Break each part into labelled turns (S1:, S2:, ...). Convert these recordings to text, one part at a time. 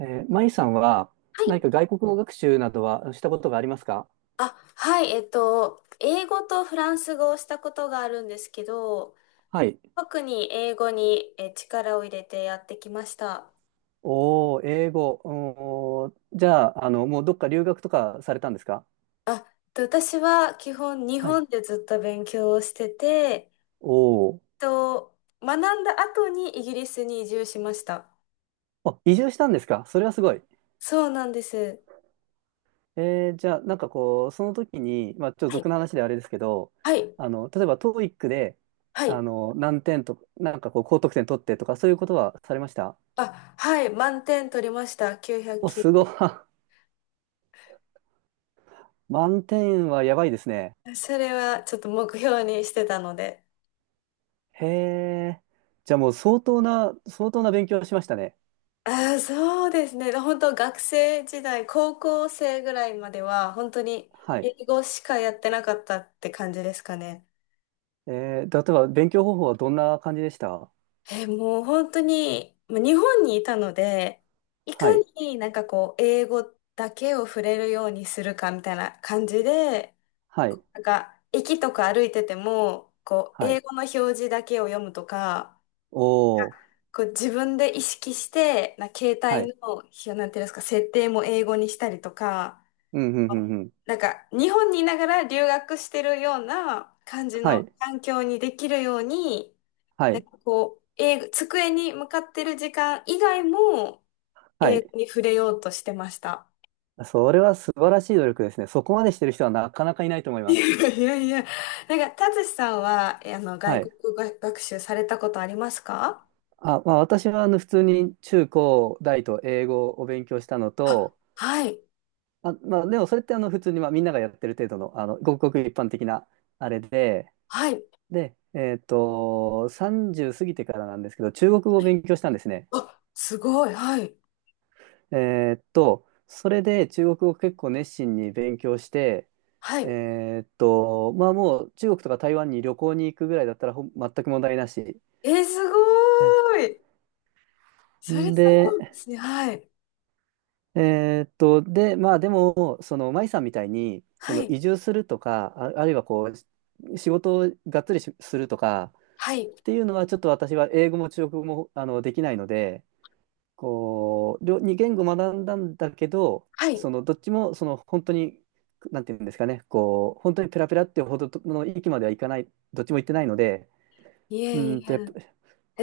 S1: マイさんは
S2: はい
S1: 何か外国語学習などはしたことがありますか？
S2: はい、英語とフランス語をしたことがあるんですけど、
S1: はい。
S2: 特に英語に力を入れてやってきました。
S1: おー、英語。おー、じゃあ、もうどっか留学とかされたんですか？
S2: あ、え私は基本日
S1: はい。
S2: 本でずっと勉強をしてて、
S1: おー。
S2: と、学んだ後にイギリスに移住しました。
S1: あ、移住したんですか？それはすごい。
S2: そうなんです。
S1: じゃあ、なんかこう、その時に、まあ、ちょっと
S2: はい、
S1: 俗な話であれですけど、
S2: はい、
S1: 例えば TOEIC で、
S2: はい。
S1: 何点とか、なんかこう、高得点取ってとか、そういうことはされました？
S2: あ、はい、満点取りました。
S1: お、すごい。
S2: 990。
S1: 満点はやばいですね。
S2: それはちょっと目標にしてたので。
S1: へえ。じゃあもう相当な勉強をしましたね。
S2: あー、そうですね。本当学生時代、高校生ぐらいまでは、本当に
S1: はい。
S2: 英語しかやってなかったって感じですかね。
S1: 例えば勉強方法はどんな感じでした？
S2: えー、もう本当に、まあ日本にいたので、いか
S1: はい。
S2: にこう、英語だけを触れるようにするかみたいな感じで、
S1: はい。
S2: なんか、駅とか歩いてても、こう、
S1: は
S2: 英
S1: い。
S2: 語の表示だけを読むとか、
S1: おー。
S2: こう自分で意識して、携
S1: はい。
S2: 帯の、なんていうんですか、設定も英語にしたりとか、
S1: うん、うん、うん、うん。
S2: なんか日本にいながら留学してるような感じ
S1: は
S2: の
S1: い。
S2: 環境にできるように、
S1: は
S2: なん
S1: い。
S2: かこう、英語、机に向かってる時間以外も
S1: は
S2: 英
S1: い。
S2: 語に触れようとしてました。
S1: それは素晴らしい努力ですね。そこまでしてる人はなかなかいないと思い
S2: い
S1: ます。
S2: やいやいや、なんか、たつしさんは、あの、
S1: は
S2: 外
S1: い。
S2: 国語学習されたことありますか？
S1: あ、まあ私はあの普通に中高大と英語を勉強したの
S2: あ、
S1: と、
S2: はい、
S1: あ、まあでもそれってあの普通にまあみんながやってる程度の、あのごくごく一般的なあれで、
S2: はい。
S1: で、30過ぎてからなんですけど、中国語を勉強したんですね。
S2: あ、すごい、はい、
S1: それで中国語を結構熱心に勉強して、
S2: はい。
S1: まあもう中国とか台湾に旅行に行くぐらいだったらほん全く問題なし。
S2: えー、すごーい。それすごいで
S1: で、
S2: すね。はい、
S1: で、まあでも、その、舞さんみたいに、そ
S2: は
S1: の
S2: い、
S1: 移住するとか、あ、あるいはこう、仕事をがっつりしするとか
S2: はい、
S1: っていうのは、ちょっと私は英語も中国語もあのできないので、こう、両二言語学んだんだけど、
S2: はい。
S1: そのどっちもその本当に、なんていうんですかね、こう、本当にペラペラっていうほどの域まではいかない、どっちも行ってないので、
S2: い
S1: う
S2: え
S1: ー
S2: い
S1: んと、やっ
S2: え。
S1: ぱ、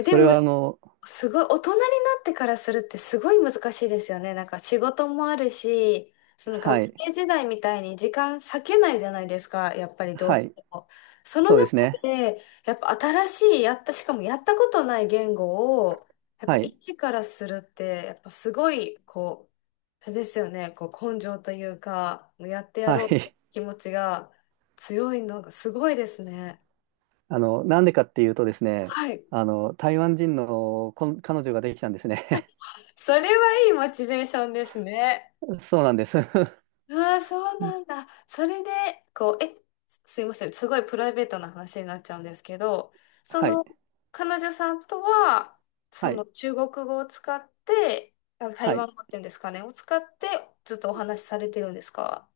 S2: え、で
S1: れ
S2: も、
S1: はあの、
S2: すごい、大人になってからするってすごい難しいですよね。なんか仕事もあるし、その
S1: は
S2: 学
S1: い、
S2: 生時代みたいに時間割けないじゃないですか、やっぱりどう
S1: は
S2: し
S1: い、
S2: ても。その
S1: そうで
S2: 中
S1: すね、
S2: で、やっぱ新しい、やった、しかもやったことない言語を、やっ
S1: は
S2: ぱ
S1: い、
S2: 一からするって、やっぱすごい、こう、あれですよね、こう根性というか、やってや
S1: は
S2: ろうって
S1: い、
S2: 気持ちが強いのがすごいですね。
S1: なんでかっていうとですね、
S2: はい。
S1: 台湾人のこん彼女ができたんですね。
S2: それはいいモチベーションですね。
S1: そうなんです。
S2: ああ、そうなんだ。それで、こう、え、すいません。すごいプライベートな話になっちゃうんですけど、そ
S1: はい、
S2: の、彼女さんとは、そ
S1: は
S2: の
S1: い、
S2: 中国語を使って、あ、台
S1: はい。
S2: 湾語っていうんですかね、を使って、ずっとお話しされてるんですか？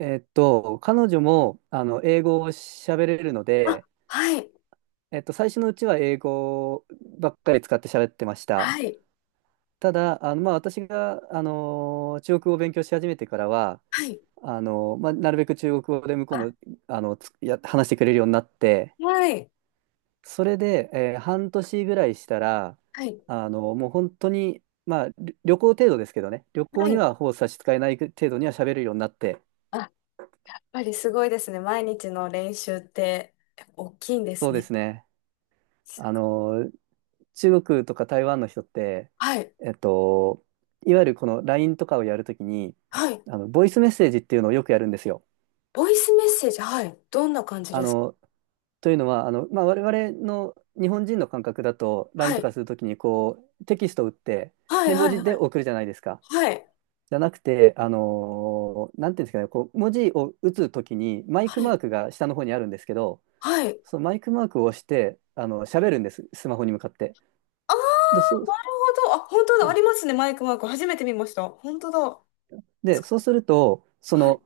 S1: 彼女も、英語を喋れるの
S2: あ、
S1: で、
S2: はい、
S1: 最初のうちは英語ばっかり使って喋ってました。
S2: はい、
S1: ただ、まあ、私が、あの中国語を勉強し始めてからは、
S2: はい、
S1: あのまあ、なるべく中国語で向こう
S2: あ、
S1: も、あの、つや、話してくれるようになって、
S2: はい、
S1: それで、えー半年ぐらいしたら、
S2: はい、
S1: あのもう本当に、まあ、り旅行程度ですけどね、旅
S2: は
S1: 行に
S2: い。
S1: はほぼ差し支えない程度には喋るようになって、
S2: あ、やっぱりすごいですね。毎日の練習って、やっぱ大きいんで
S1: そ
S2: す
S1: うで
S2: ね。
S1: すね。あの中国とか台湾の人って、
S2: はい、
S1: えっと、いわゆるこの LINE とかをやるときに、
S2: はい。
S1: ボイスメッセージっていうのをよくやるんですよ。
S2: ボイスメッセージ、はい。どんな感じ
S1: あ
S2: ですか？
S1: の、というのは、まあ、我々の日本人の感覚だと、LINE とかするときに、こう、テキストを打って、
S2: はい
S1: で、
S2: は
S1: 文
S2: い
S1: 字
S2: は
S1: で
S2: い。
S1: 送るじゃないですか。
S2: はい。
S1: じゃなくて、あのーなんていうんですかね、こう、文字を打つときに、マイ
S2: は
S1: クマー
S2: い。
S1: クが下の方にあるんですけど、
S2: はい。
S1: そのマイクマークを押して、喋るんです、スマホに向かって。
S2: ああ、
S1: で、そう、
S2: なるほど。あ、本当だ。ありますね。マイクマーク。初めて見ました。本当だ。つ
S1: で、そうすると、そ
S2: はい。
S1: の、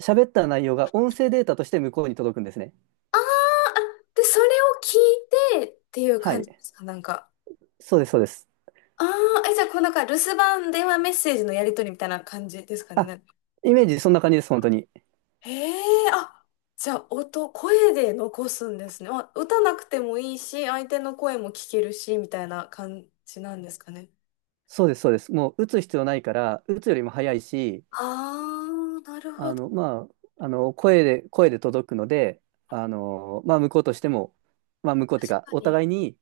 S1: 喋った内容が音声データとして向こうに届くんですね。
S2: あーあ、で、それを聞いてっていう
S1: は
S2: 感
S1: い。
S2: じですかなんか。
S1: そうです、そうです。
S2: ああ、え、じゃあ、こうなんか、留守番電話メッセージのやり取りみたいな感じですかね。
S1: あ、
S2: なんか
S1: イメージそんな感じです、本当に。
S2: へえ、あ、じゃあ、声で残すんですね。あ、歌なくてもいいし、相手の声も聞けるし、みたいな感じなんですかね。
S1: そうです、そうです。もう打つ必要ないから、打つよりも早いし、
S2: ああ、なるほど。
S1: まあ、声で届くので、まあ、向こうとしても、まあ、向こうっていう
S2: 確
S1: か、
S2: か
S1: お
S2: に。
S1: 互いに、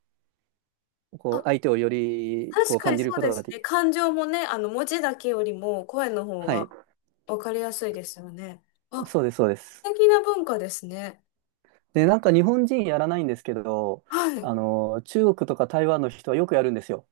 S1: こ
S2: あ
S1: う、相手をより、こ
S2: 確
S1: う、
S2: か
S1: 感
S2: に
S1: じ
S2: そ
S1: る
S2: う
S1: こ
S2: で
S1: とが
S2: す
S1: で
S2: ね。
S1: き、
S2: 感情もね、あの、文字だけよりも声の方
S1: はい。
S2: がわかりやすいですよね。あ、
S1: そうです、そうです。
S2: 素敵な文化ですね。
S1: で、なんか日本人やらないんですけど、
S2: はい。
S1: 中国とか台湾の人はよくやるんですよ。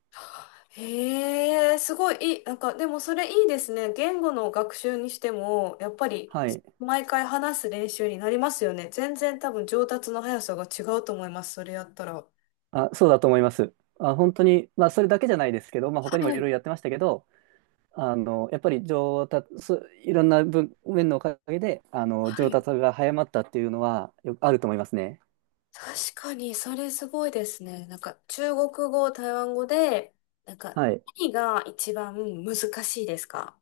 S2: へえ、すごいいい。なんか、でもそれいいですね。言語の学習にしても、やっぱり、
S1: はい。
S2: 毎回話す練習になりますよね。全然多分上達の速さが違うと思います。それやったら。
S1: あ、そうだと思います。あ、本当に、まあ、それだけじゃないですけど、まあ、
S2: は
S1: 他にもいろい
S2: い。
S1: ろやってましたけど、やっぱり上達、そいろんな分面のおかげで、
S2: は
S1: 上
S2: い、
S1: 達が早まったっていうのは、よあると思いますね。
S2: 確かに、それすごいですね。なんか、中国語、台湾語で、なんか、
S1: はい。
S2: 何が一番難しいですか？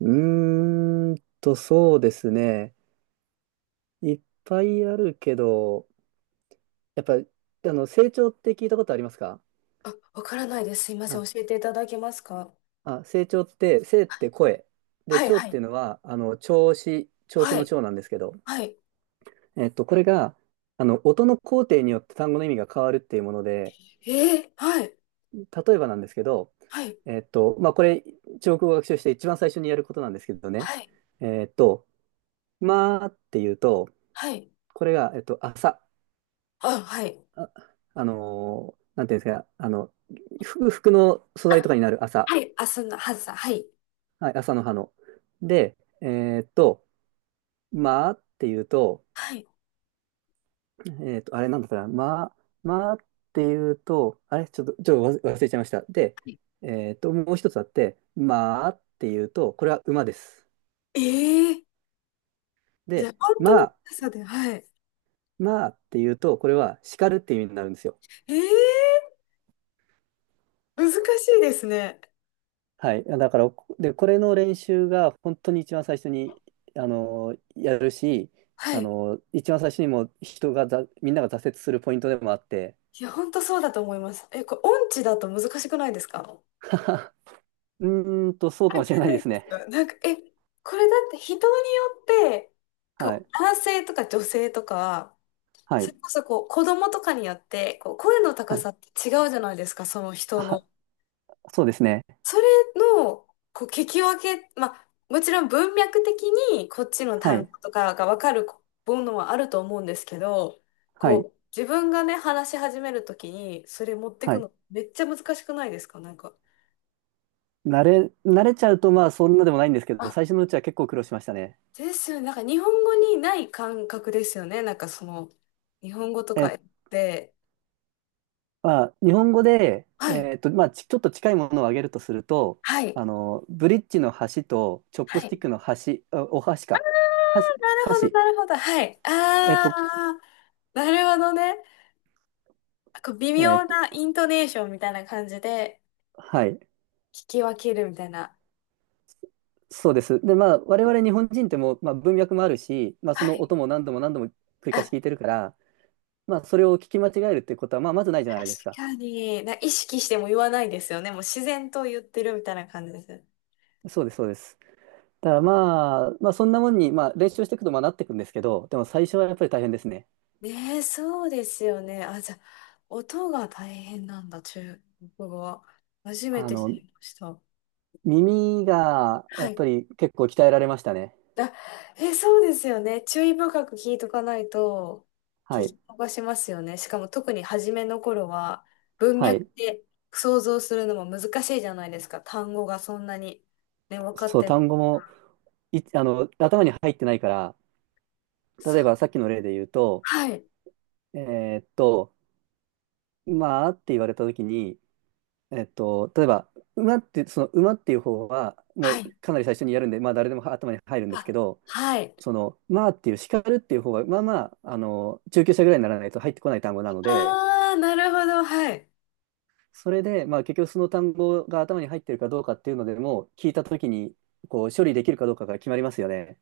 S1: うーんと、そうですね。いっぱいあるけど、やっぱ、成長って聞いたことありますか？
S2: あ、わからないです。すいませ
S1: あ、
S2: ん。教えていただけますか？
S1: あ、成長って、生って声。で、
S2: はい、
S1: 長っ
S2: は
S1: て
S2: い、
S1: いうのは、調子、調子
S2: は
S1: の
S2: い、
S1: 長なんですけど、
S2: はい。
S1: これが、音の工程によって単語の意味が変わるっていうもので、
S2: えー、はい、
S1: 例えばなんですけど、
S2: はい、
S1: まあ、これ、中国語を学習して一番最初にやることなんですけどね、
S2: はい、
S1: えっと、まあっていうと、
S2: はい。
S1: これが、朝、
S2: あ、はい。
S1: あ、あのーなんていうんですか、あの、服の素
S2: あ、
S1: 材とかになる朝、
S2: はい。あ、そんな、はずさ、はい。
S1: はい、朝の葉の。で、まあっていうと、
S2: はい。
S1: あれなんだったら、まあ、まあっていうと、あれちょっと、ちょっと忘れちゃいました。で、もう一つあって、まあっていうと、これは馬です。
S2: えー、じゃあ、
S1: で、
S2: 本当
S1: ま
S2: に、
S1: あ、
S2: そうで、はい。
S1: まあっていうと、これは叱るっていう意味になるんですよ。
S2: えー、難しいですね。
S1: はい。だから、で、これの練習が本当に一番最初に、やるし、
S2: はい。
S1: 一番最初にもう人がざ、みんなが挫折するポイントでもあって、
S2: いや、本当そうだと思います。え、これ、音痴だと難しくないですか？
S1: うーんと、そうかも
S2: 関
S1: しれ
S2: 係
S1: ない
S2: な
S1: で
S2: い
S1: す
S2: です
S1: ね。
S2: かなんか、え、これだって人によって、こ
S1: は
S2: う、
S1: い。
S2: 男性とか女性とか、
S1: は
S2: それ
S1: い。
S2: こそこう、子供とかによって、こう、声の高
S1: はい。
S2: さって違うじゃないですか、その人
S1: あ、
S2: の。
S1: そうですね。
S2: それの、こう、聞き分け、まあ、もちろん文脈的にこっちの
S1: は
S2: 単
S1: い、
S2: 語とかが分かるものはあると思うんですけど、
S1: はい、
S2: こう、自分がね、話し始めるときに、それ持って
S1: は
S2: く
S1: い。
S2: のめっちゃ難しくないですかなんか。
S1: 慣れちゃうとまあそんなでもないんですけど、
S2: あ
S1: 最初のうちは結構苦労しましたね。
S2: ですよね。なんか日本語にない感覚ですよね。なんかその、日本語とか
S1: え、
S2: で、
S1: まあ、日本語で、
S2: はい、
S1: まあ、ち、ちょっと近いものを挙げるとすると、
S2: はい、
S1: ブリッジの橋と、チョッ
S2: は
S1: プ
S2: い。
S1: ス
S2: な
S1: ティ
S2: る
S1: ックの橋、あお箸か。箸、
S2: ほど、
S1: 箸。
S2: なるほど、はい。
S1: えっ
S2: あ
S1: と、
S2: ー、なるほどね。なんか微
S1: え
S2: 妙
S1: っと、
S2: なイントネーションみたいな感じで
S1: はい。
S2: 聞き分けるみたいな。
S1: そうです。で、まあ、我々日本人ってもう、まあ、文脈もあるし、まあ、そ
S2: は
S1: の
S2: い。
S1: 音も何度も何度も繰り
S2: あ、
S1: 返し
S2: 確
S1: 聞いてるから、まあ、それを聞き間違えるっていうことは、まあ、まずないじゃないですか。
S2: かに。意識しても言わないですよね。もう自然と言ってるみたいな感じです。
S1: そうです、そうです。だからまあ、まあそんなもんに、まあ練習していくとまあなっていくんですけど、でも最初はやっぱり大変ですね。
S2: ねえ、そうですよね。あ、じゃあ、音が大変なんだ、中国語は。初め
S1: あ
S2: て知
S1: の、
S2: りました。
S1: 耳がや
S2: は
S1: っ
S2: い。
S1: ぱり結構鍛えられましたね。
S2: あ、え、そうですよね。注意深く聞いとかないと、聞
S1: はい。
S2: き逃しますよね。しかも特に初めの頃は、文
S1: は
S2: 脈
S1: い。
S2: で想像するのも難しいじゃないですか。単語がそんなに、ね、分かっ
S1: そう、
S2: てない。
S1: 単語もい、あの、頭に入ってないから、
S2: そ
S1: 例え
S2: う。
S1: ばさっきの例で言うと、
S2: はい。
S1: えーっと、まあって言われた時に、例えば、馬って、その馬っていう方は、も
S2: は
S1: う
S2: い。
S1: かなり最初にやるんで、まあ誰でも頭に入るんですけ
S2: あ、
S1: ど、
S2: はい。
S1: その、まあっていう、叱るっていう方が、まあまあ、中級者ぐらいにならないと入ってこない単語なので、
S2: あー、なるほど。はい。
S1: それで、まあ結局その単語が頭に入ってるかどうかっていうのでも、聞いたときに、こう、処理できるかどうかが決まりますよね。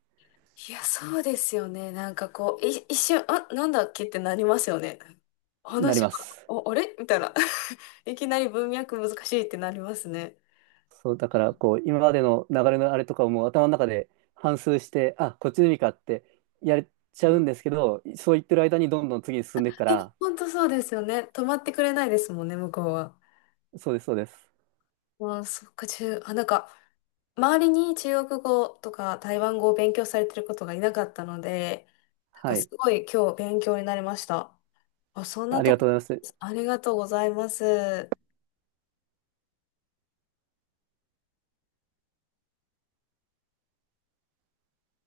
S2: いや、そうですよね。なんかこう、一瞬、あ、なんだっけってなりますよね。
S1: な
S2: 話
S1: りま
S2: が、
S1: す。
S2: お、あれみたいな。いきなり文脈難しいってなりますね。
S1: そう、だから、こう、今までの流れのあれとかをもう頭の中で反芻して、あ、こっちの意味かってやれちゃうんですけど、そう言ってる間にどんどん次に進んでいくか
S2: え、
S1: ら、
S2: 本当そうですよね。止まってくれないですもんね、向こうは。
S1: そうです、そうです。
S2: ああ、そっか、あ、なんか、周りに中国語とか台湾語を勉強されてることがいなかったので、なんか
S1: は
S2: す
S1: い。
S2: ごい今日勉強になりました。あ、そんな
S1: あり
S2: と
S1: がと
S2: こ、
S1: うございます。
S2: ありがとうございます。